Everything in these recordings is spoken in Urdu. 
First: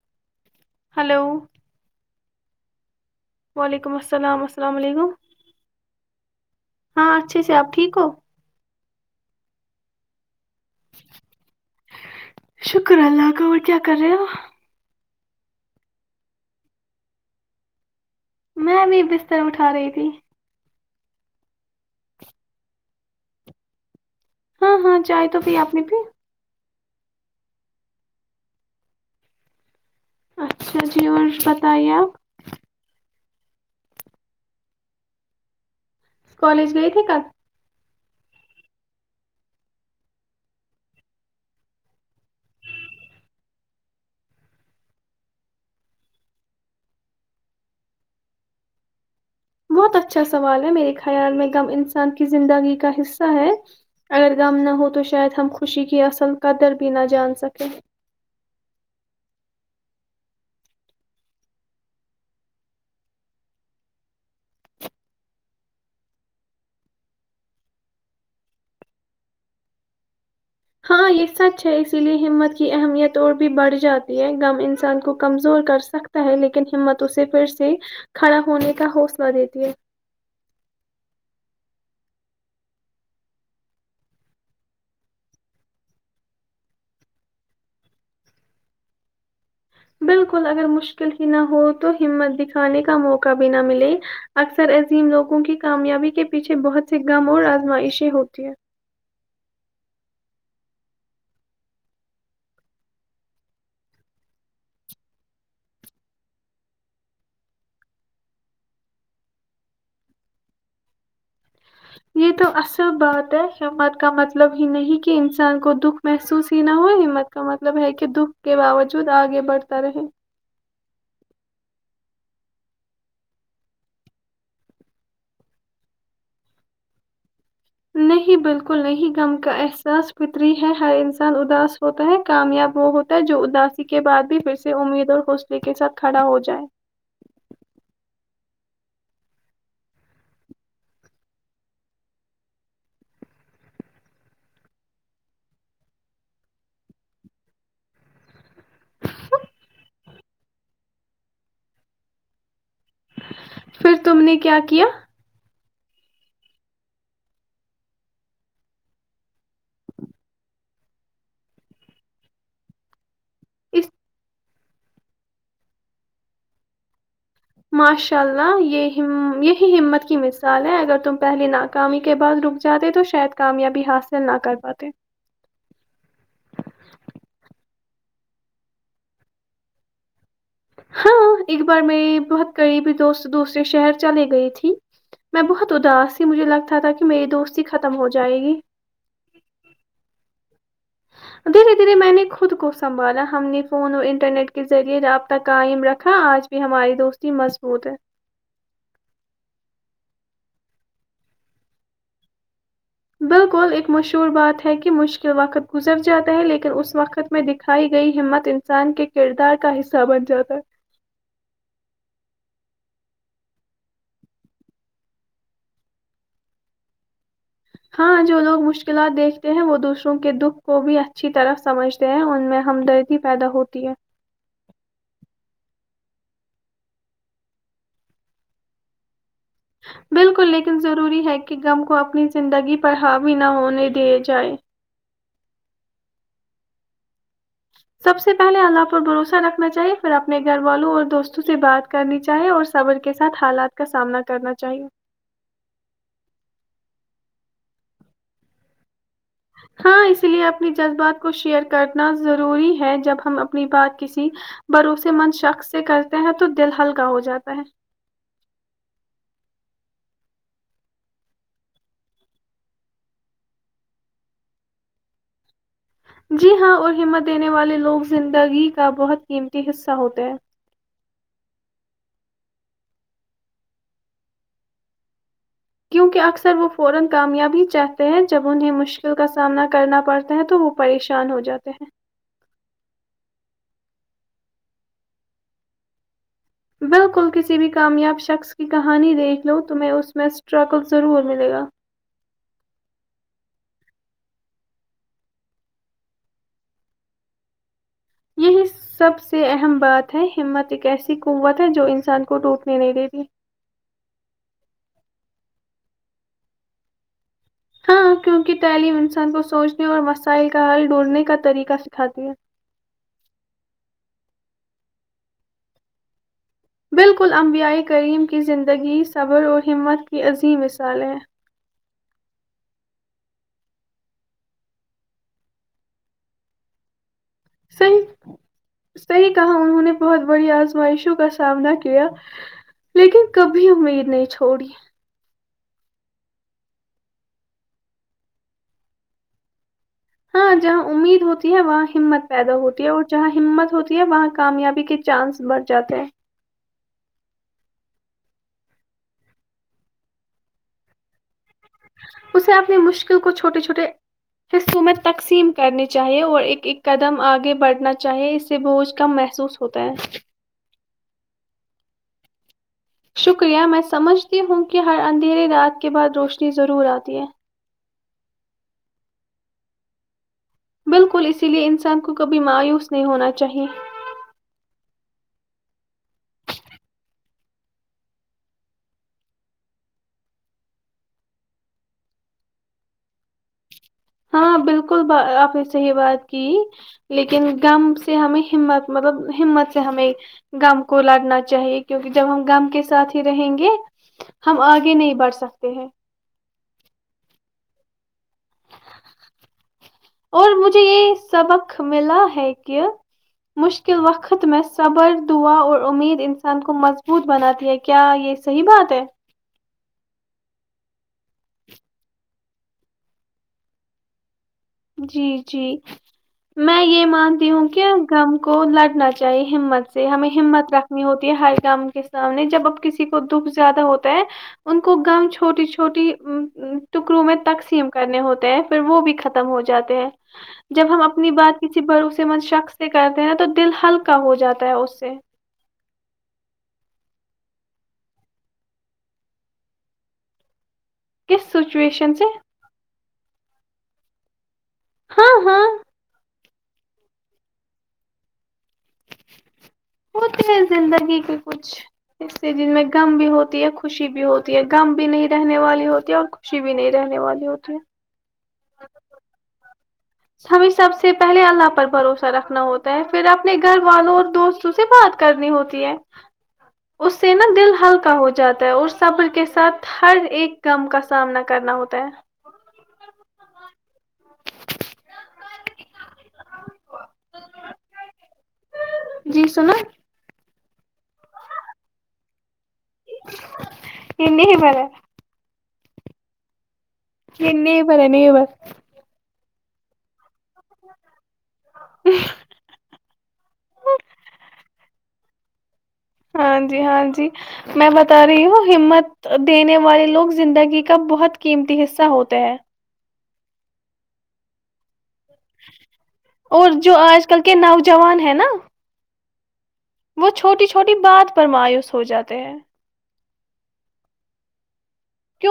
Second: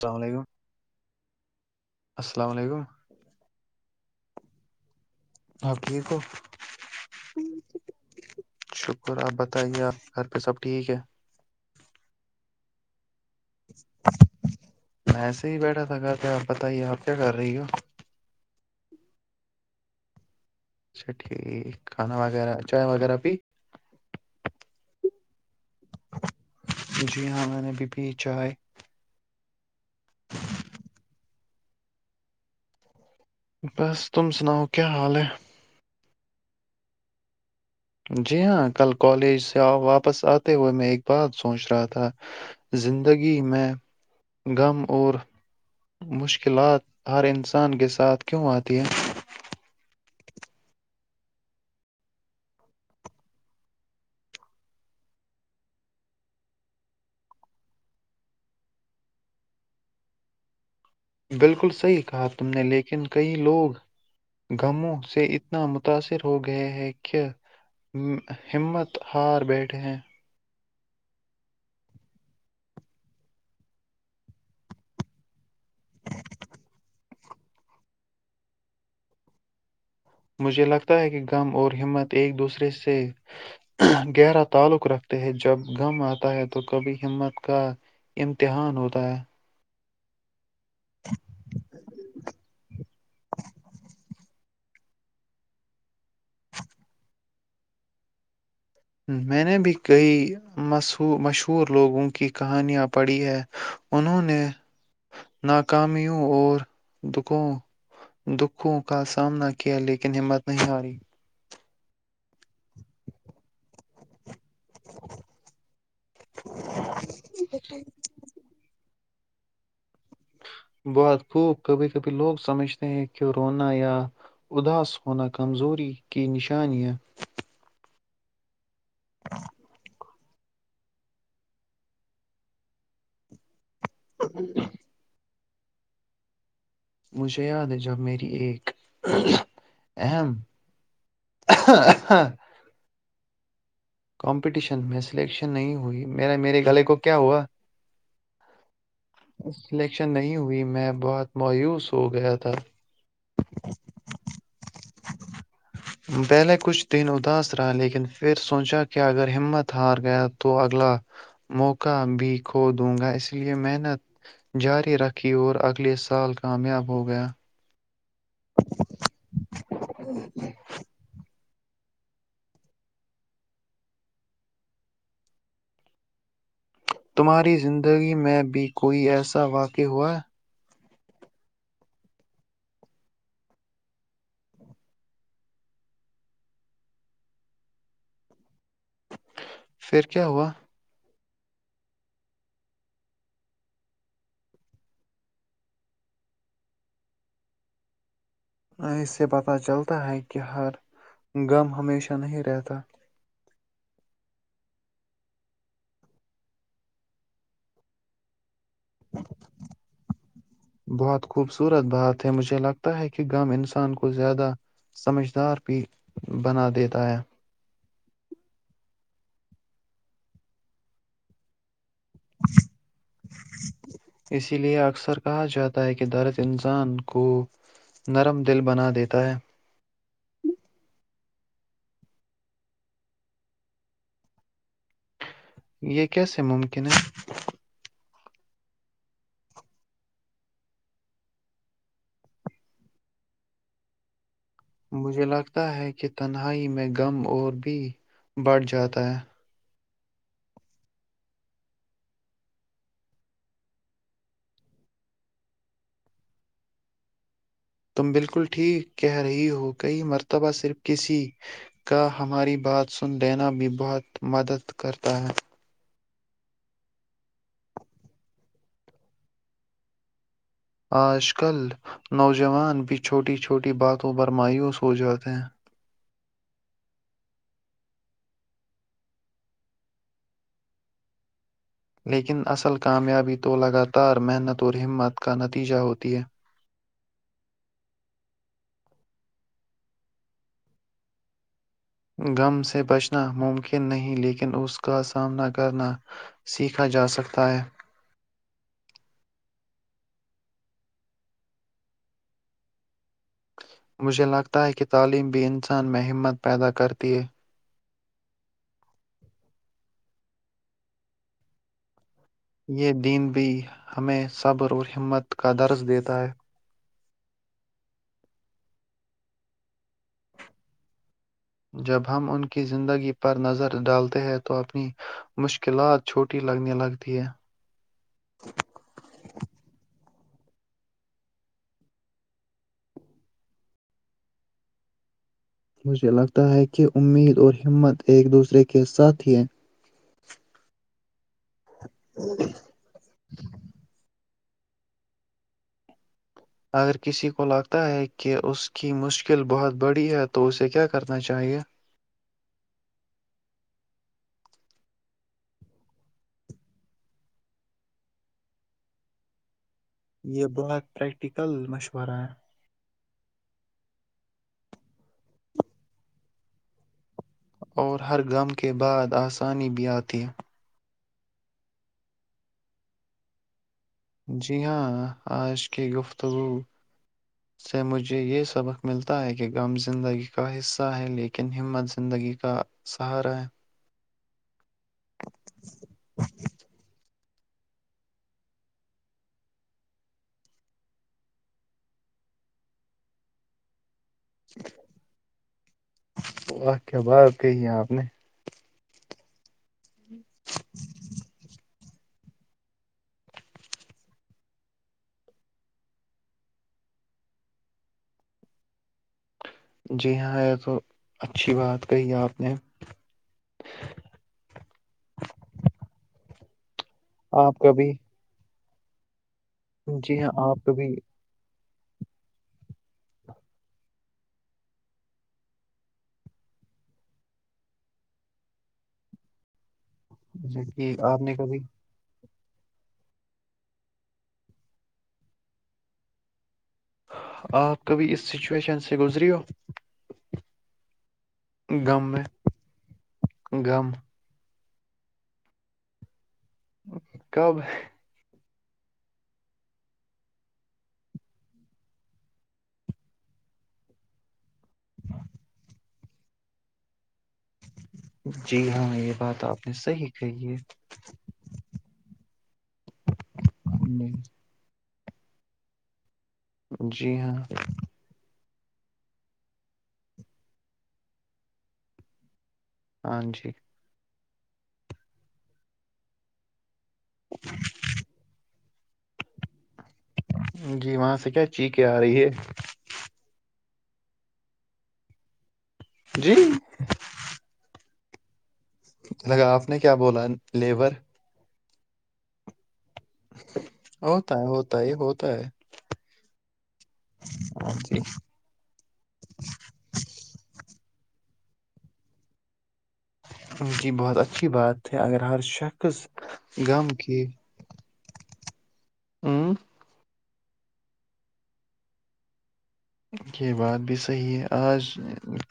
السلام علیکم ہیلو السلام علیکم وعلیکم السلام السلام علیکم آپ ٹھیک ہو ہاں اچھے سے اپ ٹھیک ہو اور اپ بتائیے اپ گھر پہ سب ٹھیک ہے شکر اللہ تو کیا کر رہے ہو ایسی بیٹھا تھا گھر پی آپ بتائیے ایپ کیا کر رہی ہو میں بھی بستر اٹھا رہی تھی ٹھیک کھانا وغیرہ چائے وغیرہ بھی ہاں ہاں چائے تو پھر اپ نے پھر خوشیاں میں نے بھی پی چائے اچھا جی اور بتایا بس تم سناؤ کیا حال ہے کالج گئے تھے کل جی ہاں کل کالج واپس اتے ہوئے میں ایک بات سوچ رہا تھا زندگی میں غم اور مشکلات ہر انسان کے ساتھ کیوں اتی ہے بہت اچھا سوال ہے میرے خیال میں کم انسان کی زندگی کا حصہ ہے اگر غم نہ ہو تو شاید ہم خوشی کی اصل قدر بھی نہ جان سکے بالکل صحیح کہا تم نے لیکن کئی لوگ غموں سے اتنا متاثر ہو گئے ہیں کیا ہمت ہار بیٹھے ہیں ہاں یہ سچ ہے اسی لیے ہمت کی اہمیت اور بھی بڑھ جاتی ہے غم انسان کو کمزور کر سکتا ہے لیکن ہمت اسے پھر سے کھڑا ہونے کا مجھے لگتا ہے کہ کم اور ہمت ایک دوسرے سے گہرا تعلق رکھتے ہیں جب غم اتا ہے تو کبھی ہمت کا بالکل مشکل ہی نہ ہو تو ہمت دکھانے کا موقع بھی نہ ملے تین لوگوں کی کامیابی کے پیچھے بہت سے غم اور ازمائشیں ہوتی ہیں میں نے بھی کئی مش مشہور لوگوں کی کہانیاں پڑھی ہے انہوں نے ناکامیوں اور دکھوں دکھوں کا سامنا کیا لیکن ہمت نہیں ہاری یہ تو ایسا بات ہے شفاعت کا مطلب یہ نہیں کہ انسان کو دکھ محسوس ہی نہ ہوئی ہمت کا مطلب ہے کہ دکھ کے باوجود اگے بڑھتا رہے بہت خوب کبھی کبھی لوگ سمجھتے ہیں کہ رونا یا اداس ہونا کمزوری کی نشانیاں نہیں بلکہ بالکل نہیں غ کا احساس کوئی ہے انسان اداس ہوتا ہے کامیاب وہ ہوتا ہے جو ادا کے بعد بھی پھر سے امید ہے کے ساتھ کھڑا ہو جائے مجھے یاد ہے جب میری ایک اہم کمپٹیشن میں سلیکشن نہیں ہوئی میر میرے گلے کو کیا ہوا سلیکشن نہیں ہوئی میں بہت مایوس ہو گیا تھا پھر تم نے کیا کیا پہلے کچھ دن اداس رہا لیکن پھر سوچا کہ اگر ہمت ہار گیا تو اگلا موقع بھی کھو دوں گا اسے لیے اس محنت جاری رکھی اور اگلے سال کامیاب ہو گیا مش شاء اللہ یہ یہی ہمت کی مثال ہے اگر تم پہلے نہ کاامی کے بعد رک جاتے تو شاید کامیابی حاصل نہ کر پاتے تمہاری زندگی میں بھی کوئی ایسا واقع ہوا ہاں ایک بار میری بہت قریبی دوست دوسرے شہر چلے گئی تھی میں بہت اداس تھی مجھے لگتا تھا کہ میری دوستی ختم ہو جائے گی پھر کیا ہوا دھیرے دھیرے میں نے خود کو سنبھالا ہم نے فون اور انٹرنیٹ کے ذریعے رابطہ قائم رکھا آج بھی ہماری دوستی مضبوط ہے اس سے پتہ چلتا ہے کہ ہر غم ہمیشہ نہیں رہتا بالکل ایکک مشہور بات ہے کہ مشکل وقت گزر جاتا ہے لیکن اس وقت میں دکھائی گئی ہمت انسان کے کردار کا حصہ بن جاتا ہے ہوتا ہے کہ غم انسان کو زیادہ سمجھدار بھی بنا دیتا ہے ہاں جو لوگ مشکلات دیکھتے ہیں وہ دوسروں کے دکھ کو بھی اچھی طرح سمجھ ہیں ان میں ہمدردی پیدا ہوتی ہے چتا ہے کہ دولت انسان کو نرم دل بنا دیتا ہے بالکل لیکن ضروری ہے کہ غم کو اپنی زندگی پر حاوی نہ ہونے دے جائے یہ کیسے ممکن ہے؟ سب سے پہلے اللہ پر بھروسہ رکھنا چاہیے پھر اپنے گھر والوں اور دوستوں سے بات کرنی چاہیے اور صبر کے ساتھ حالات کا سامنا کرنا چاہیے مجھے لگتا ہے کہ تنہائی میں غم اور بھی بڑھ جاتا ہے ہاں اس لیے اپنی جذبات کو شیئر کرنا ضروری ہے جب ہم اپنی بات کسی بھروسے مند شخص سے کرتے ہیں تو دل ہلکا ہو جاتا ہے تم بالکل ٹھیک کہہ رہی ہو کئی مرتبہ صرف کسی کا ہماری بات سن دینا بھی بہت مدد کرتا ہے جی ہاں اور ہمت دینے والے لوگ زندگی کا بہت قیمتی حصہ ہوتے ہیں آج کل نوجوان بھی چھوٹی چھوٹی باتوں پر مایوس ہو جاتے ہیں [inaudible] لیکن اصل کامیابی تو لگاتار محنت اور ہمت کا نتیجہ ہوتی ہے بالکل کسی بھی کامیاب شخص کی کہانی دیکھ لو تمہیں اس میں اسٹرگل ضرور ملے گا غم سے بچنا ممکن نہیں لیکن اس کا سامنا کرنا سیکھا جاسکتا ہے یہی سب سے اہم بات ہے ہمت ایک ایسی قوت ہے جو انسان کو ٹوٹنے نہیں دیتی مجھے لگتا ہے کہ تعلیم بھی انسان میں ہمت پیدا کرتی ہے ہاں کیونکہ تعلیم انسان کو سوچنے اور مسائل کا حل ڈھونڈنے کا طریقہ سکھاتی ہے یہ دین بھی ہمیں صبر اور ہمت کا درس دیتا ہے بالکل امبیائی کریم کی زندگی صبر اور ہمت کی عظیم مثال ہے جب ہم ان کی زندگی پر نظر ڈالتے ہیں تو اپنی مشکلات چھوٹی لگنے لگتی ہے صحی صحیح کہا انہوں نے بہت بڑی آزمائشوں کا سامنا کیا لیکن کبھی امید نہیں چھوڑی مجھے لگتا ہے کہ امید اور ہمت ایک دوسرے کے ساتھ ہی ہاں جہاں امید ہوتی ہے وہاں ہمت پیدا ہوتی ہے اور جہاں ہمت ہوتی ہے وہاں کی کامیابی کے چانس بڑھ جاتے ہیں اگر کسی کو لگتا ہے کہ اس کی مشکل بہت بڑی ہے تو اسے کیا کرنا چاہیے اسے اپنی مشکل کو چھوٹے چھوٹے حصوں میں تقسیم کرنی چاہیے اور ایک ایک قدم آگے بڑھنا چاہیے اس سے بوجھ کم محسوس ہو ہوتا ہے یہ بہت پریکٹیکل مشورہ شکریہ میں سمجھتی ہوں کہ ہر اندھیرے رات کے بعد روشنی ضرور آتی ہے اور ہر غم کے بعد آسانی بھی آتی ہے بالکل اسی لیے انسان کو کبھی مایوس نہیں ہونا چاہیے جی ہاں آج کی گفتگو سے مجھے یہ سبق ملتا ہے کہ غم زندگی کا حصہ ہے لیکن ہمت زندگی کا سہارا ہے ہاں بالکل بالکل آپ نے صحیح بات کی لیکن غم سے ہمیں ہمت مطلب ہمت سے ہمیں غم کو لڑنا چاہیے کیونکہ جب ہم م کے ساتھ ہی رہیں گے ہم آگے نہیں بڑھ سکتے ہیں واہ کیا بات کہی ہے آپ نے اور مجھے یہ سبق ملا ہے کہ مشکل وقت میں صبر دعا اور امید انسان کو مضبوط بناتی ہے کیا یہ صحیح بات ہے جی ہاں یہ تو اچھی بات کہی آپ نے جی جی میں یہ مانتی آپ ہوں کبھی کہم کون لٹنا چاہے ہمت سے جی ہمیں ہاں آپ ہمت کبھی رکھنی ہوتی ہے ہ گم کے سامنے جب اب کسی کو دکھ زیادہ ہوتا ہے ان کو گم چھوٹی چھوٹی ٹکڑوں میں تقسیم کرنے ہوتے ہیں پھر وہ بھی خت ہوائے جاتے ہیں جب جی ہم آپ اپنی نے کبھی بات کسی بھروس مت شخص سے کرتے ہیںا تو دل ہلکا ہو جاتا ہے اس سے آپ کبھی اس سچویشن سے گزری ہو کس غم سچویشن میں سے غم ہاں ہاں کب ہوتے ہیں زندگی کے کچھ ایے جن میں م بھی ہوتی ہے خوشی بھی ہوتی م بھی نہیں رہنے والی ہوتی اور خوشی بھی نہیں رہنے والی ہوتی ہے جی ہاں یہ بات آپ نے صحیح کہی ہمیں سب سے پہلے اللہ پر بھروسہ رکھنا ہوتا ہے پھر اپنے گھر ہے والوں اور دوست سے بات کرنی ہوتی ہے [inaudible] اس جی سے ہاں نا دل ہلکا ہو جائے جاتا ہے اور سبر کے ساتھ ہر ایک کم کا سامنا کرنا ہوتا ہے [inaudible] ہاں جی جی سناو [unintelligible] جی وہاں سے کیا چیخیں آ رہی ہے [inaudible] ا نہیں ہی مرے جی یہ نہیں ب ہے نہیں ب لگا آپ نے کیا بولا لیبر ا [inaudible] ہوتا ہے ہوتا ہے ہوتا ہے ہاں جی ہاں جی ہاں میں جی بتا رہی ہوں ہمت دینے والے لوگ زندگی کا بہت قیمتی حصہ ہوتے ہیں [inaudible] ان کی بہت اچھی بات اگر ہر شخص اور غم جو کی آج [inaudible] کل کے نوجوان ہے نا ہوں [inaudible] وہ چھوٹی چھوٹی بات پر مایوس ہو جاتے ہیں یہ بات بھی صحی ہے آج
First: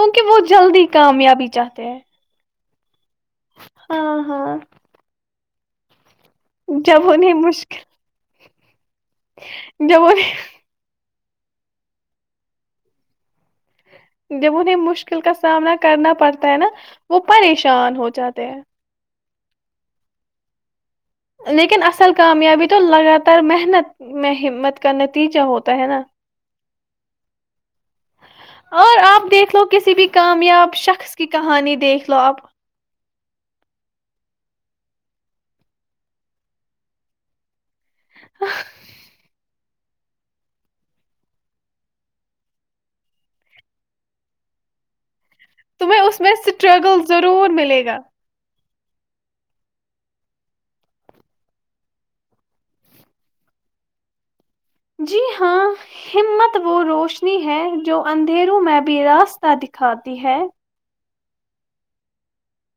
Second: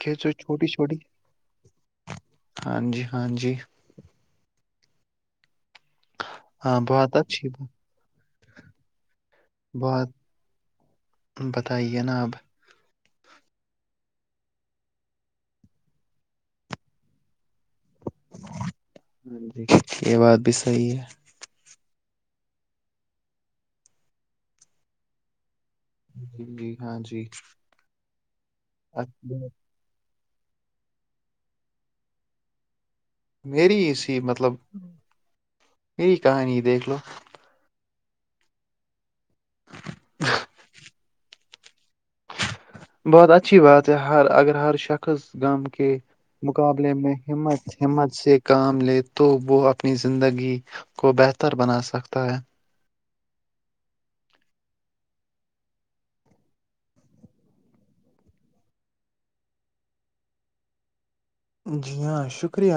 کہچو وہ چھوٹی جلدی چھوٹی کامیابی چاہتے ہیں ہاں جی ہاں جی [unintelligible] ہاں ہاں ہاں جب بہت انہیں اچھی مشکل بات جمن [inaudible] بتائیے نا اپ [inaudible] جب انہیں مشکل کا سامنا کرنا پڑتا ہے نا وہ پریشان ہو جاتے ہیں ہاں جی یہ بات بھی صحی ہے [unintelligible] لیکن اصل کامیابی تو لگاتار محنت میں ہمت کا نتیجہ ہوتا ہے نا جی جی ہاں جی اور آپ اچھا دیکھ لو کسی بھی کامیاب شخص کی کہانی دیکھ لو آپ میری اسی مطلب میری کہانی دیکھ لو آ [inaudible] ہ [inaudible] بہت اچھی بات ہے ہر اگر ہر شخص گم کے تمہیں اس میں مقابلے اسٹرگل میں ضرور ہمت ملے گا ہمت سے [unintelligible] کام لے تو وہ اپنی زندگی کو بہتر بنا سکتا ہے جی ہاں ہمت وہ روشنی ہے جو اندھیروں میں بھی راستہ دکھاتی ہے جی ہاں شکریہ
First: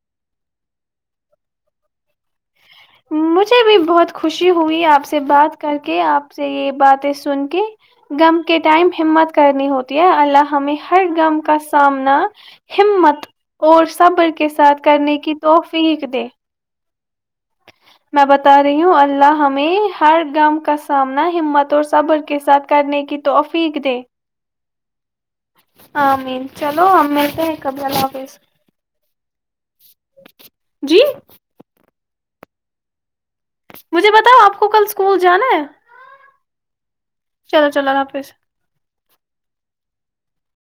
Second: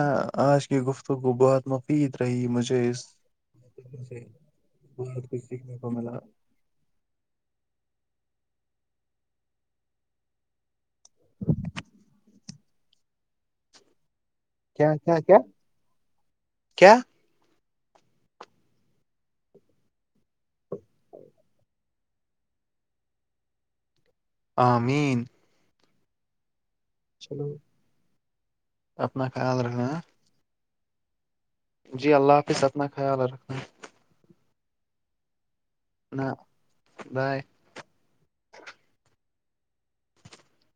آج کی گفتگو بہت مفید رہی مجھے اس مجھے بھی بہت سے خوشی ہوئی آپ سے بہت کچھ بات کر سیکھنے کو کے ملا آپ سے یہ باتیں سن کے گم ٹائم ہمت کرنی ہوتی ہے اللہ ہمیں ہر غم کا سامنا ہمت اور صبر کے کے ساتھ کیا کرنے کیا کی کیا توفیق دے کیا میں بتا رہی ہوں اللہ ہمیں ہر گم کا سامنا ہمت اور صبر کے ساتھ کرنے کی تو افیق دے آمین ہاں مین چلو ہم ملتے چلو ہیں قبل اللہ حافظ اپنا خیال رکھنا ہاں؟ جی جی اللہ حافظ س اپنا خیال رکھ مجھے بتاؤ آپ آ کو کل سکول جا ہے نہ بائے چلو چلولہ حافظ